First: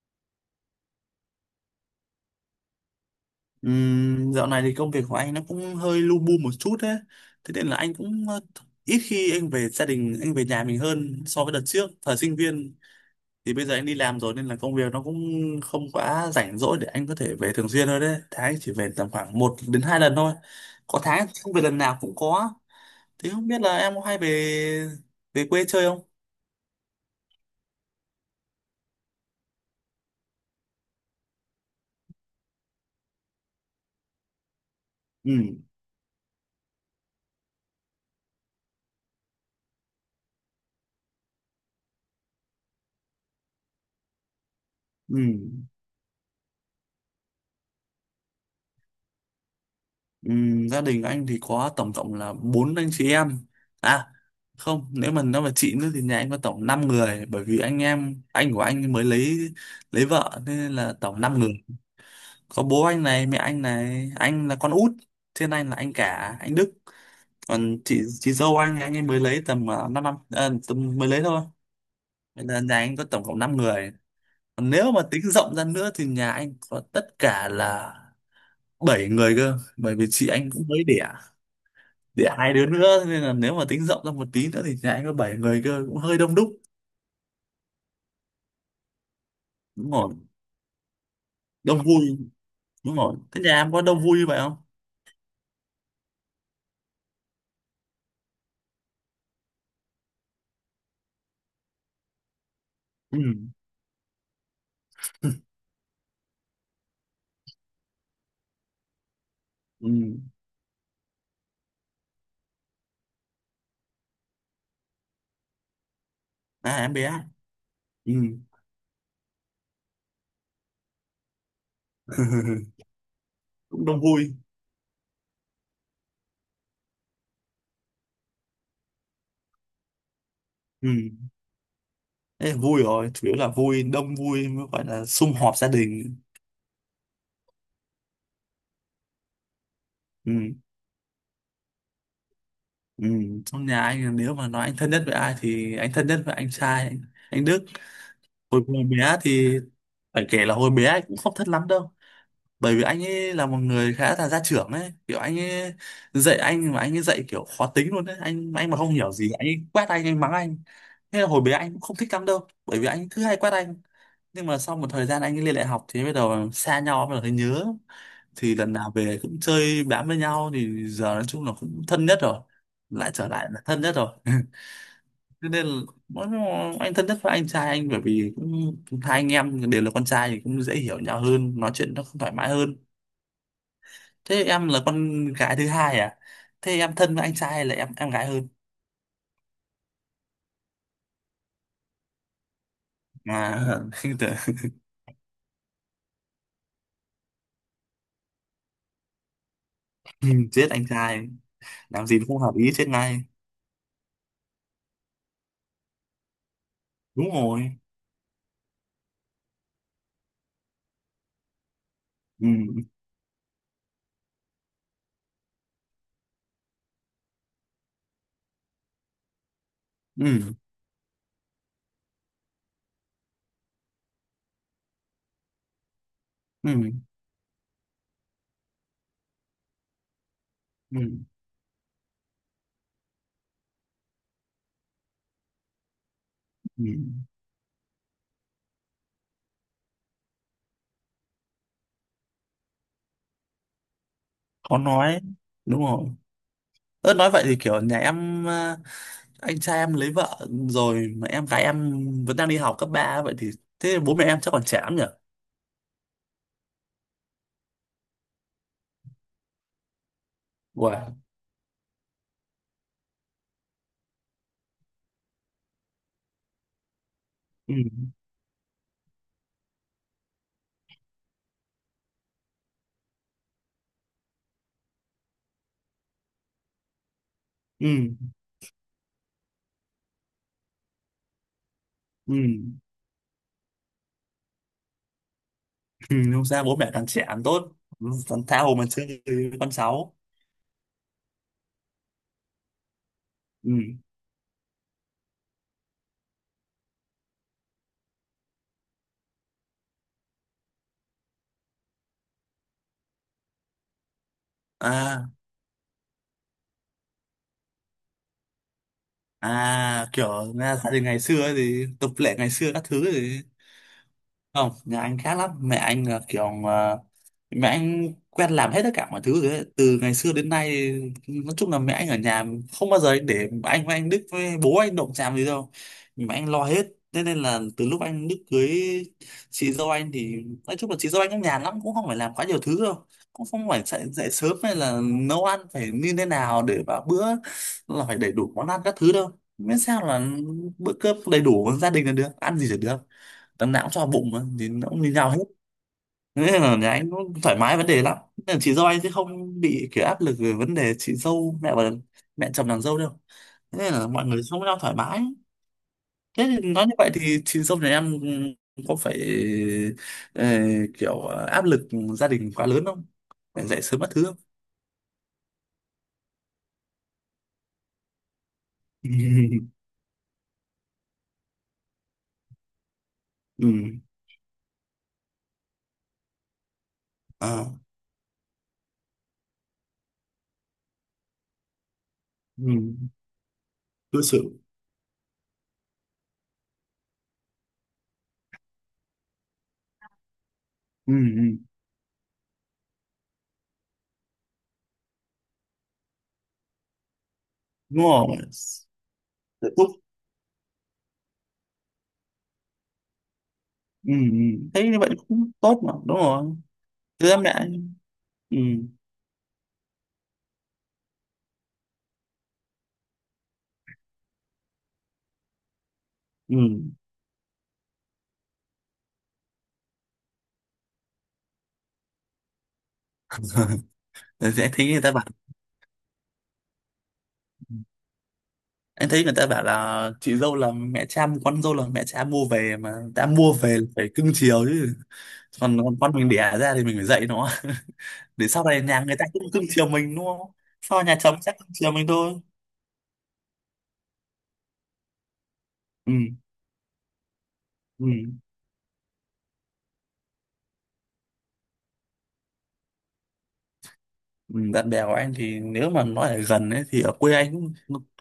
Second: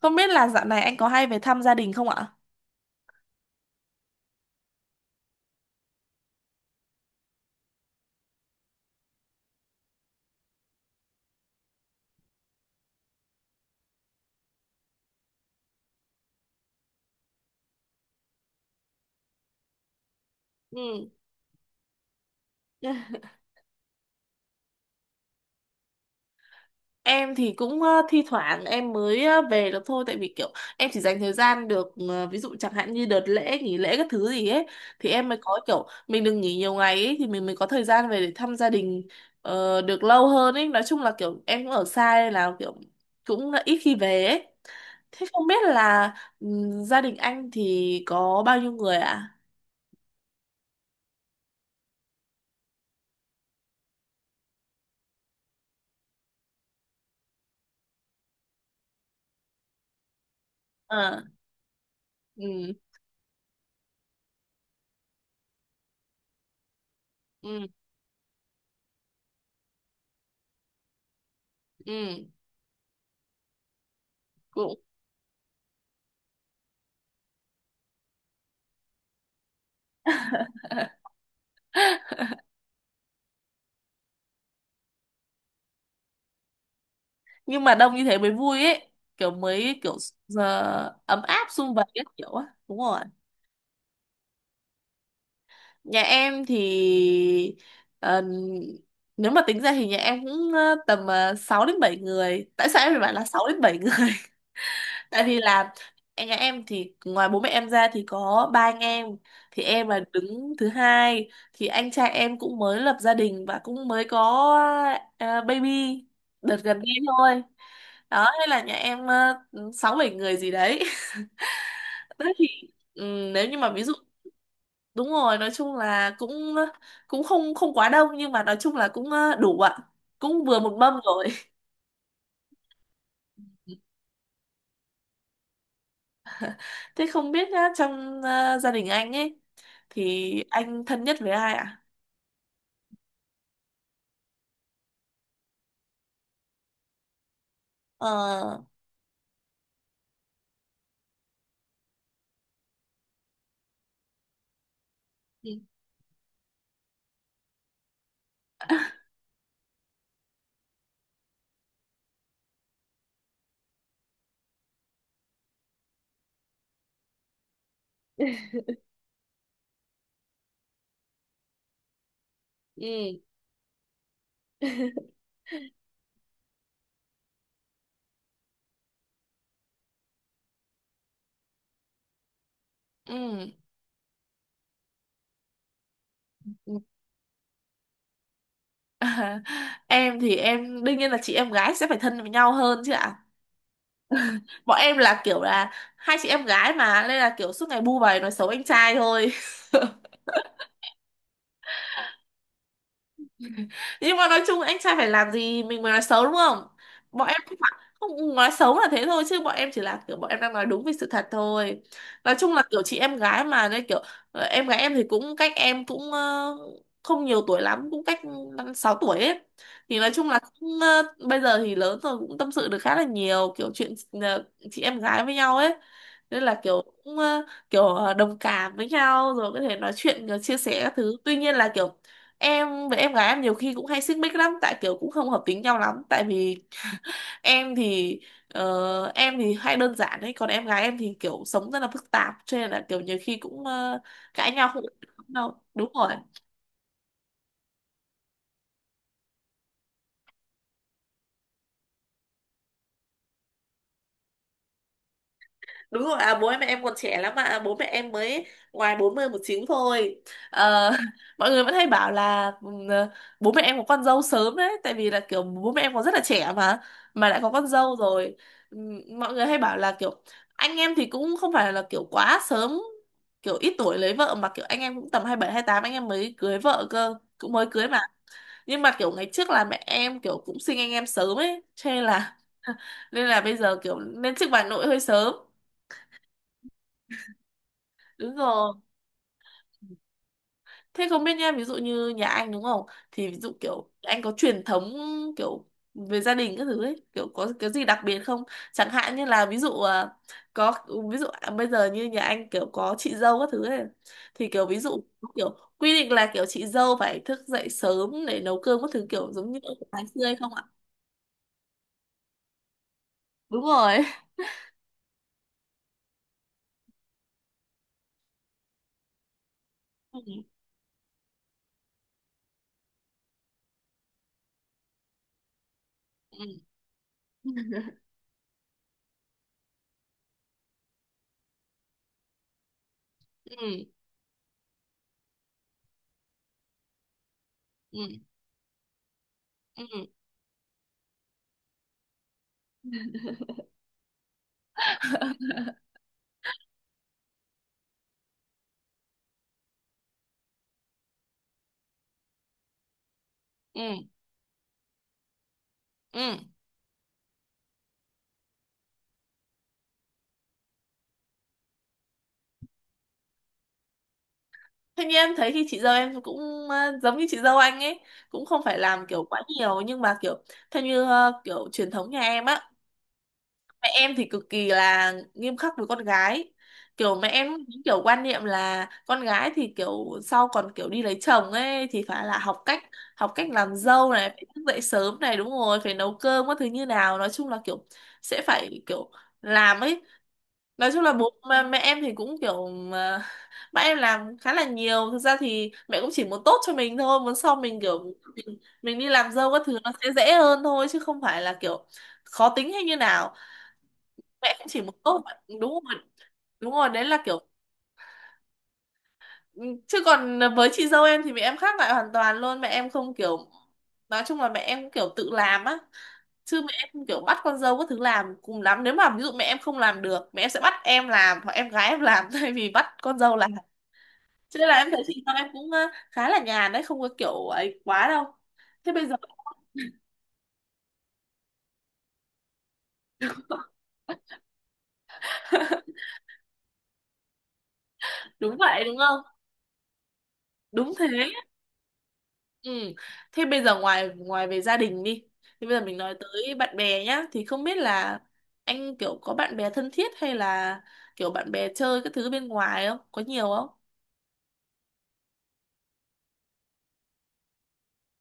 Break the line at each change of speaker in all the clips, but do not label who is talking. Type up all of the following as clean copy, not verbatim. Không biết là dạo này anh có hay về thăm gia đình không ạ?
Dạo này thì công việc của anh nó cũng hơi lu bu một chút đấy. Thế nên là anh cũng ít khi anh về gia đình, anh về nhà mình hơn so với đợt trước. Thời sinh viên thì bây giờ anh đi làm rồi nên là công việc nó cũng không quá rảnh rỗi để anh có thể về thường xuyên thôi đấy. Tháng anh chỉ về tầm khoảng một đến hai lần thôi. Có
Ừ.
tháng không về lần nào cũng có. Thế không biết là em có hay về về quê chơi không?
Em thì cũng thi thoảng em mới về được thôi tại vì kiểu em chỉ dành thời gian được ví dụ chẳng hạn như đợt lễ nghỉ lễ các thứ gì ấy thì em
Ừ,
mới có kiểu mình đừng nghỉ nhiều ngày ấy thì mình mới có thời gian về để thăm gia đình được lâu hơn ấy. Nói chung là kiểu em cũng ở xa nên là kiểu cũng là ít khi về ấy.
ừ.
Thế không biết là gia đình anh thì có bao nhiêu người ạ?
Gia đình anh thì có tổng cộng là bốn anh chị em, à không, nếu mà nói về chị nữa thì nhà anh có tổng 5 người, bởi vì anh em anh của anh mới lấy vợ, thế nên là
Ờ,
tổng 5 người. Có
ừ.
bố anh này, mẹ anh này, anh là con út, trên anh là anh cả anh Đức,
Ừ.
còn chị dâu anh ấy mới lấy tầm 5 năm, năm à, tầm mới lấy thôi,
Ừ.
nên là nhà anh có tổng cộng 5 người. Còn
Ừ.
nếu mà tính rộng ra nữa thì nhà anh có tất cả là 7 người cơ, bởi vì chị anh cũng mới đẻ, để hai đứa nữa, nên là nếu mà tính rộng ra một tí nữa thì nhà anh có bảy người cơ, cũng hơi đông đúc.
Nhưng mà đông như thế mới vui ấy, kiểu mới
Đúng
kiểu
rồi,
ấm áp sum
đông
vầy các
vui.
kiểu á. Đúng
Đúng
rồi.
rồi, thế nhà em có đông vui như vậy không?
Nhà em thì ờ, nếu mà tính ra thì nhà em cũng tầm 6 đến 7 người. Tại sao em phải bảo
Ừ,
là 6 đến 7 người? Tại vì là em nhà em thì ngoài bố mẹ em ra thì có ba anh em. Thì em
ừ,
là đứng thứ hai, thì anh trai em cũng mới lập gia đình và cũng mới có baby đợt gần
à em
đây
bé,
thôi.
ừ.
Đó nên là nhà em sáu bảy người gì đấy. Thế thì nếu như mà ví
cũng
dụ
đông vui.
đúng rồi nói chung là cũng cũng không không quá đông, nhưng mà nói chung là cũng đủ ạ, cũng vừa một
Ừ,
mâm rồi.
thế là vui rồi, chủ yếu là vui, đông vui mới gọi là sum họp gia đình.
Thế không biết nhá, trong gia đình anh ấy thì
Ừ,
anh thân nhất với ai ạ?
ừ, trong nhà anh, là nếu mà nói anh thân nhất với ai thì anh thân nhất với anh trai anh Đức.
Ờ.
Hồi còn bé thì phải kể là hồi bé anh cũng không thân lắm đâu, bởi vì anh ấy là một người khá là gia trưởng ấy, kiểu anh
Ừ.
ấy dạy anh mà anh ấy dạy kiểu khó tính luôn đấy, anh mà không hiểu gì anh ấy quát anh mắng anh. Thế là hồi bé anh cũng không thích lắm đâu bởi vì anh thứ hay quát anh. Nhưng mà sau một thời gian anh ấy lên đại học thì bắt đầu xa nhau, bắt đầu thấy nhớ, thì lần nào về cũng chơi bám với nhau, thì giờ nói chung là cũng thân nhất rồi, lại
Ừ.
trở lại là thân nhất rồi. Thế nên là mỗi- anh thân nhất với anh trai anh, bởi vì cũng hai anh em đều là con trai thì cũng dễ hiểu nhau hơn, nói chuyện nó cũng thoải mái hơn. Thế em là con gái thứ hai à?
Ừ.
Thế em thân với anh trai hay là em gái hơn?
À, em thì em đương nhiên là chị em gái sẽ phải thân với nhau hơn chứ ạ.
À, không tưởng-
Bọn em là kiểu là hai chị em gái mà, nên là kiểu suốt ngày bu vầy nói xấu anh trai thôi.
Ừ, chết anh trai. Làm gì nó không hợp ý chết ngay.
Nhưng mà nói chung anh trai phải làm gì mình mới nói xấu, đúng không? Bọn
Đúng
em không phải
rồi.
không nói xấu là thế thôi, chứ bọn em chỉ là kiểu bọn em đang nói đúng về sự thật thôi. Nói
Ừ.
chung là kiểu chị em gái mà nên kiểu em gái em thì cũng cách em cũng không nhiều tuổi lắm, cũng cách 5-6 tuổi ấy. Thì nói chung là
Ừ.
cũng, bây giờ thì lớn rồi cũng tâm sự được khá là nhiều kiểu chuyện ờ, chị em gái với nhau ấy. Nên là kiểu
Ừ.
cũng kiểu đồng cảm với nhau rồi có thể nói chuyện chia sẻ các
Ừ.
thứ. Tuy nhiên là kiểu em với em gái em nhiều khi cũng hay xích mích lắm, tại kiểu cũng không hợp tính nhau lắm. Tại vì
Ừ.
em thì em thì hay đơn giản đấy, còn em gái em thì kiểu sống rất là phức tạp cho nên là kiểu nhiều khi cũng cãi nhau
Khó
không ổn
nói.
đâu,
Đúng
đúng
rồi.
rồi.
Ơ nói vậy thì kiểu nhà em anh trai em lấy vợ rồi mà em gái em vẫn đang đi học cấp ba, vậy thì thế bố mẹ em chắc còn trẻ lắm nhỉ?
Đúng rồi, à, bố em mẹ em còn trẻ lắm mà, bố mẹ em mới ngoài 40 một chín thôi. Ờ,
Wow.
mọi người vẫn hay bảo là bố mẹ em có con dâu sớm đấy, tại vì là kiểu bố mẹ em còn rất là trẻ mà lại có con
Ừ.
dâu rồi. Mọi người hay bảo là kiểu anh em thì cũng không phải là kiểu quá sớm, kiểu ít tuổi lấy vợ mà kiểu anh em cũng tầm 27 28 anh em mới cưới vợ cơ, cũng mới cưới mà.
Ừ.
Nhưng mà kiểu ngày trước là mẹ em kiểu cũng sinh anh em sớm ấy, cho nên
Ừ.
là nên là bây giờ kiểu lên chức bà nội hơi sớm,
Ừ. Không sao, bố mẹ càng trẻ càng tốt.
đúng
Thằng
rồi.
thao mà chơi với con cháu.
Thế không biết nha ví dụ như nhà anh đúng không, thì ví dụ
Ừ.
kiểu anh có truyền thống kiểu về gia đình các thứ ấy kiểu có cái gì đặc biệt không, chẳng hạn như là ví dụ à, có ví dụ à, bây giờ như nhà anh kiểu có chị dâu các thứ ấy thì kiểu ví dụ
À.
kiểu quy định là kiểu chị dâu phải thức dậy sớm để nấu cơm các thứ kiểu giống như ở ngày
À,
xưa hay
kiểu
không ạ?
nghe gia đình ngày xưa ấy, thì tập lệ ngày xưa các thứ ấy thì
Đúng rồi.
không, nhà anh khác lắm, mẹ anh là kiểu mẹ anh quen làm hết tất cả mọi thứ rồi ấy, từ ngày xưa
Ừ.
đến nay. Nói chung là mẹ anh ở nhà, không bao giờ anh để anh với anh Đức với bố anh động chạm gì đâu, mẹ anh lo hết. Thế nên là từ
Ừ.
lúc anh Đức cưới chị dâu anh, thì nói chung là chị dâu anh cũng nhàn lắm, cũng không phải làm quá nhiều thứ đâu, cũng không phải
Ừ.
dậy sớm hay là nấu ăn phải như thế nào để vào bữa
Ừ.
là phải đầy đủ món ăn các thứ đâu, miễn
Ừ.
sao là bữa cơm đầy đủ gia đình là được, ăn gì là được, tấm não cho bụng mà, thì nó cũng như nhau hết. Thế nên là nhà anh nó thoải mái vấn đề lắm, nên là chị dâu anh sẽ không bị kiểu áp lực về vấn đề chị dâu mẹ và mẹ chồng nàng dâu đâu. Thế
Ừ.
nên là mọi người sống với nhau thoải mái.
Ừ.
Thế thì nói như vậy thì chị dâu nhà em có phải ờ, kiểu áp lực gia đình quá lớn không, phải dậy sớm mất thứ không?
Thế nhưng em thấy thì chị dâu em cũng giống như chị dâu anh ấy, cũng không phải làm kiểu quá
Ừ,
nhiều. Nhưng mà kiểu theo như kiểu truyền thống nhà em á,
ừ,
mẹ em thì cực kỳ là nghiêm khắc với con gái. Kiểu mẹ em
à,
những kiểu quan niệm là con gái thì kiểu sau còn kiểu đi lấy chồng ấy thì phải là
ừ,
học cách làm dâu
đối
này, phải
xử,
thức dậy sớm này đúng rồi, phải nấu cơm các thứ như nào, nói chung là kiểu sẽ phải kiểu làm ấy. Nói chung
ừ,
là bố
ừ,
mà mẹ em thì cũng kiểu mà, mẹ em làm khá là nhiều. Thực ra thì mẹ cũng chỉ muốn tốt cho mình thôi, muốn sau mình
đúng
kiểu
rồi,
mình đi làm dâu các
hạnh
thứ
phúc,
nó sẽ dễ hơn thôi, chứ không phải là kiểu khó tính hay như nào,
ừ, ừ,
mẹ cũng chỉ
thấy
muốn
như vậy
tốt mà-
cũng
đúng
tốt mà,
rồi,
đúng rồi,
đúng rồi, đấy là
thứ
kiểu.
mẹ, ừ,
Ừ, chứ còn với chị dâu em thì mẹ em khác lại hoàn toàn luôn, mẹ em không kiểu, nói chung là mẹ em kiểu tự làm á,
ừ.
chứ mẹ em không kiểu bắt con dâu có thứ làm. Cùng lắm nếu mà ví dụ mẹ em không làm được mẹ em sẽ bắt em làm hoặc em gái em làm thay vì bắt con dâu làm.
Rồi
Cho nên
anh
là
thấy
em
người
thấy
ta
chị
bảo,
dâu em cũng khá là nhàn đấy, không có kiểu ấy quá đâu, thế bây
anh
giờ.
thấy người ta bảo là chị dâu là mẹ cha, con dâu là mẹ cha mua về, mà đã mua về là phải cưng chiều chứ, còn con mình đẻ ra thì mình phải dạy nó để
Đúng
sau này
vậy đúng
nhà người
không,
ta cũng cưng chiều mình, đúng không?
đúng
Sau
thế.
nhà chồng chắc cưng chiều mình thôi.
Ừ. Thế bây giờ ngoài ngoài về gia đình đi, thì bây giờ mình
Ừ.
nói tới bạn bè nhá, thì không biết
Ừ.
là anh kiểu có bạn bè thân thiết hay là kiểu bạn bè chơi các thứ bên ngoài không có nhiều không?
Ừ, bạn bè của anh thì nếu mà nói ở gần ấy thì ở quê anh cũng,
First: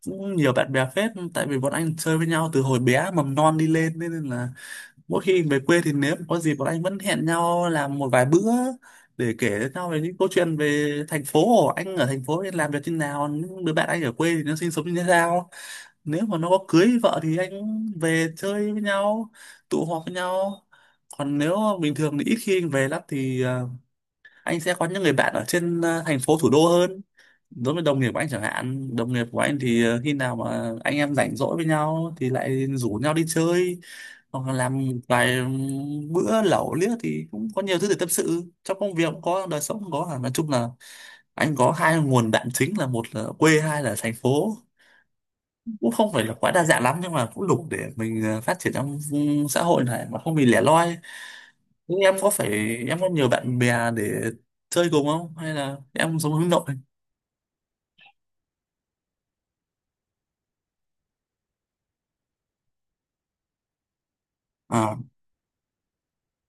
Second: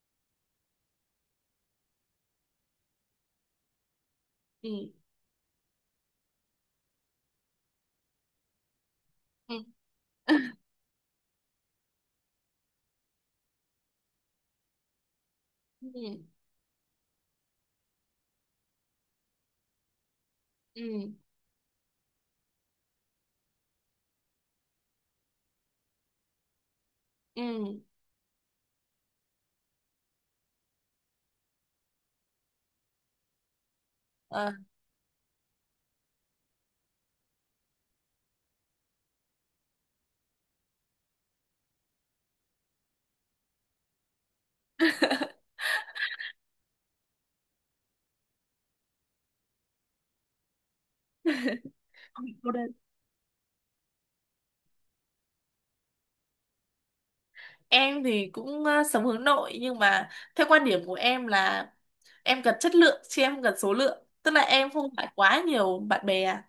cũng nhiều bạn bè phết, tại vì bọn anh chơi với nhau từ hồi bé mầm non đi lên, nên là
Ừ.
mỗi khi về quê thì nếu có gì bọn anh vẫn hẹn nhau làm một vài bữa để
Ừ.
kể cho nhau về những câu
Ừ.
chuyện, về thành phố, anh ở thành phố thì làm việc như nào, những đứa bạn anh ở quê thì nó sinh sống như thế nào. Nếu mà nó có cưới vợ thì anh về chơi với nhau, tụ họp với nhau.
Ừ.
Còn nếu mà bình thường thì ít khi anh về lắm, thì anh sẽ có những người bạn ở trên thành phố thủ đô hơn. Đối
Ừ.
với đồng nghiệp của anh chẳng hạn, đồng nghiệp của anh thì khi nào mà anh em rảnh rỗi với nhau thì lại rủ nhau đi chơi, hoặc
Ờ,
là làm vài bữa lẩu liếc, thì cũng có nhiều thứ để tâm sự, trong công việc cũng có, đời sống cũng có. À, nói chung là anh có hai nguồn đạm chính, là một là quê, hai là thành phố. Cũng không phải là quá đa dạng lắm, nhưng mà cũng đủ để mình phát triển trong xã hội này mà không bị lẻ loi. Nhưng em
không
có
bị
phải,
cô đơn.
em có nhiều bạn bè để chơi cùng không, hay là em sống hướng nội?
Em thì cũng sống hướng nội, nhưng mà theo quan điểm của em là em cần chất lượng chứ em không cần số lượng, tức là em không
À,
phải quá nhiều bạn bè.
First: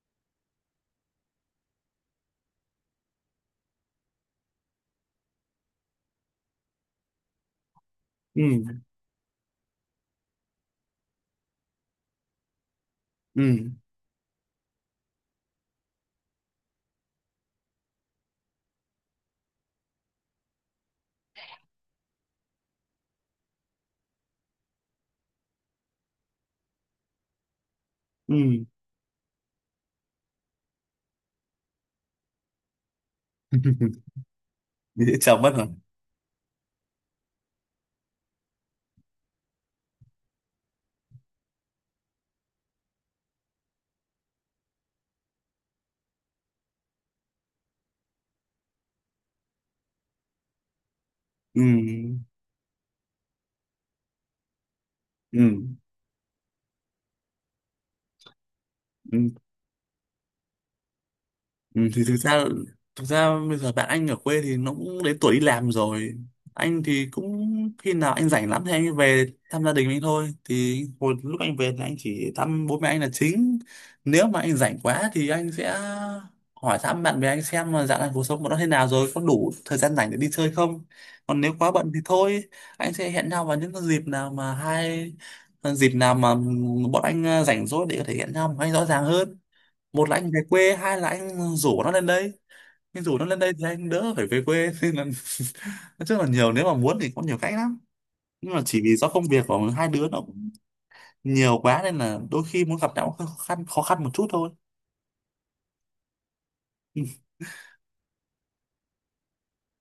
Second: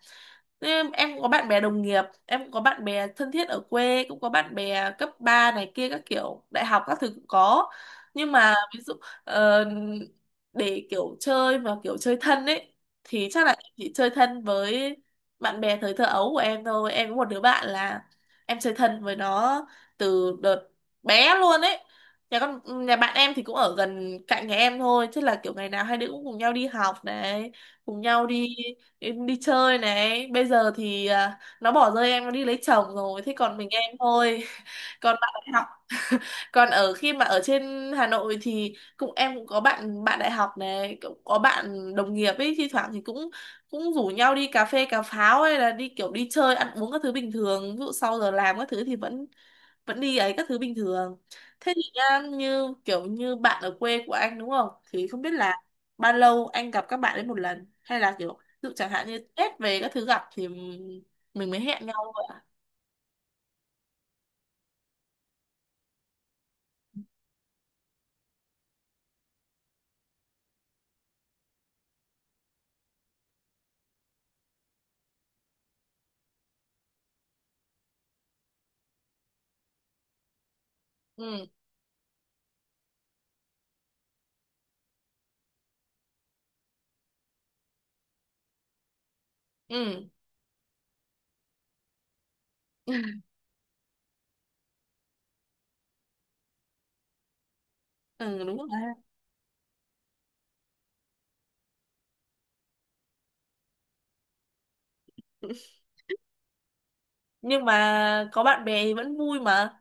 Em có bạn bè đồng nghiệp, em cũng có bạn bè thân thiết ở quê, cũng có bạn bè cấp 3 này kia các kiểu, đại học các thứ cũng có. Nhưng mà
ừ,
ví dụ ờ, để kiểu chơi mà kiểu chơi thân ấy thì chắc là
ừ,
em chỉ chơi thân với bạn bè thời thơ ấu của em thôi. Em có một đứa bạn là em chơi thân với nó từ đợt bé luôn ấy. Nhà con nhà bạn em thì cũng ở gần cạnh nhà em thôi, chứ là kiểu ngày nào hai đứa cũng cùng nhau đi học này, cùng nhau
ừ,
đi em đi chơi này. Bây giờ thì à, nó bỏ rơi em, nó đi lấy chồng rồi thế còn mình em thôi. còn
dễ
bạn
chồng mất
đại
rồi,
còn ở khi mà ở trên Hà Nội thì cũng em cũng có bạn bạn đại học này, cũng có bạn đồng nghiệp ấy, thi thoảng thì cũng cũng rủ nhau đi cà phê cà pháo, hay là đi kiểu đi chơi ăn uống các thứ bình thường, ví dụ sau giờ làm các thứ thì vẫn vẫn đi ấy các thứ bình thường.
ừ,
Thế thì nha như kiểu như bạn ở quê của anh đúng không, thì không biết
ừ,
là bao lâu anh gặp các bạn ấy một lần hay là kiểu ví dụ chẳng hạn như
ừ.
Tết về các thứ gặp thì mình mới
Ừ,
hẹn
thì
nhau
thực
vậy?
ra, thực ra bây giờ bạn anh ở quê thì nó cũng đến tuổi đi làm rồi, anh thì cũng khi nào anh rảnh lắm thì anh về thăm gia đình anh thôi, thì hồi lúc anh về thì anh chỉ thăm bố mẹ anh là chính. Nếu mà anh rảnh quá thì anh sẽ hỏi thăm bạn bè anh xem là dạo này cuộc sống của nó thế nào rồi, có đủ thời gian rảnh để đi chơi không. Còn
Ừ.
nếu quá bận thì thôi, anh sẽ hẹn nhau vào những cái dịp nào mà dịp nào mà bọn anh rảnh rỗi để có thể hẹn nhau một cách rõ ràng hơn.
Ừ.
Một là anh về quê, hai là anh rủ nó lên đây. Anh rủ nó lên đây thì anh đỡ phải về quê, nên là nói chung là nhiều, nếu mà muốn thì có nhiều cách lắm,
Ừ,
nhưng
đúng
mà
rồi.
chỉ vì do công việc của hai đứa nó cũng nhiều quá nên là đôi khi muốn gặp nhau cũng khó khăn một chút thôi. Ừ,
Nhưng mà có bạn bè thì vẫn vui mà,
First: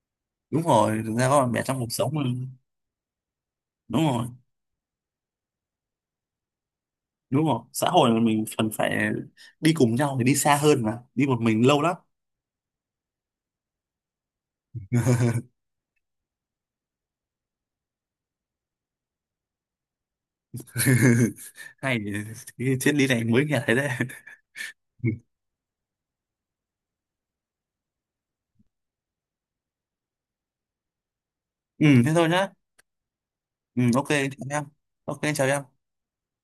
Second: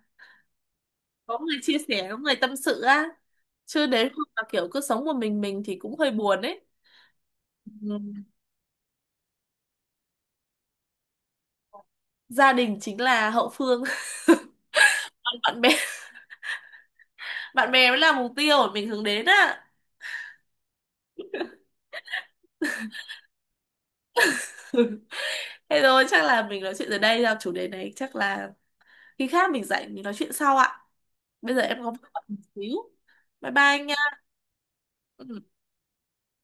đúng rồi, thực ra
có
có bạn
người
bè
chia
trong cuộc
sẻ
sống
có
mà.
người tâm sự á, chứ
Đúng
nếu không
rồi,
mà kiểu cứ sống một mình thì cũng hơi buồn ấy.
đúng rồi, xã
Ừ.
hội là mình cần phải đi cùng nhau thì đi xa hơn, mà đi một mình lâu lắm.
Gia đình chính là hậu phương. Còn bạn bè, bạn bè mới là mục tiêu mà mình hướng đến á.
Hay, cái triết lý này mới nghe thấy đấy.
Thế rồi chắc là mình nói chuyện ở đây ra chủ đề này, chắc là khi khác mình rảnh mình nói chuyện sau ạ. Bây giờ em
Ừ
có việc
thế
bận
thôi
một
nhá.
xíu, bye bye
Ừ
anh nha.
ok chào em. Ok
Ừ.
chào em.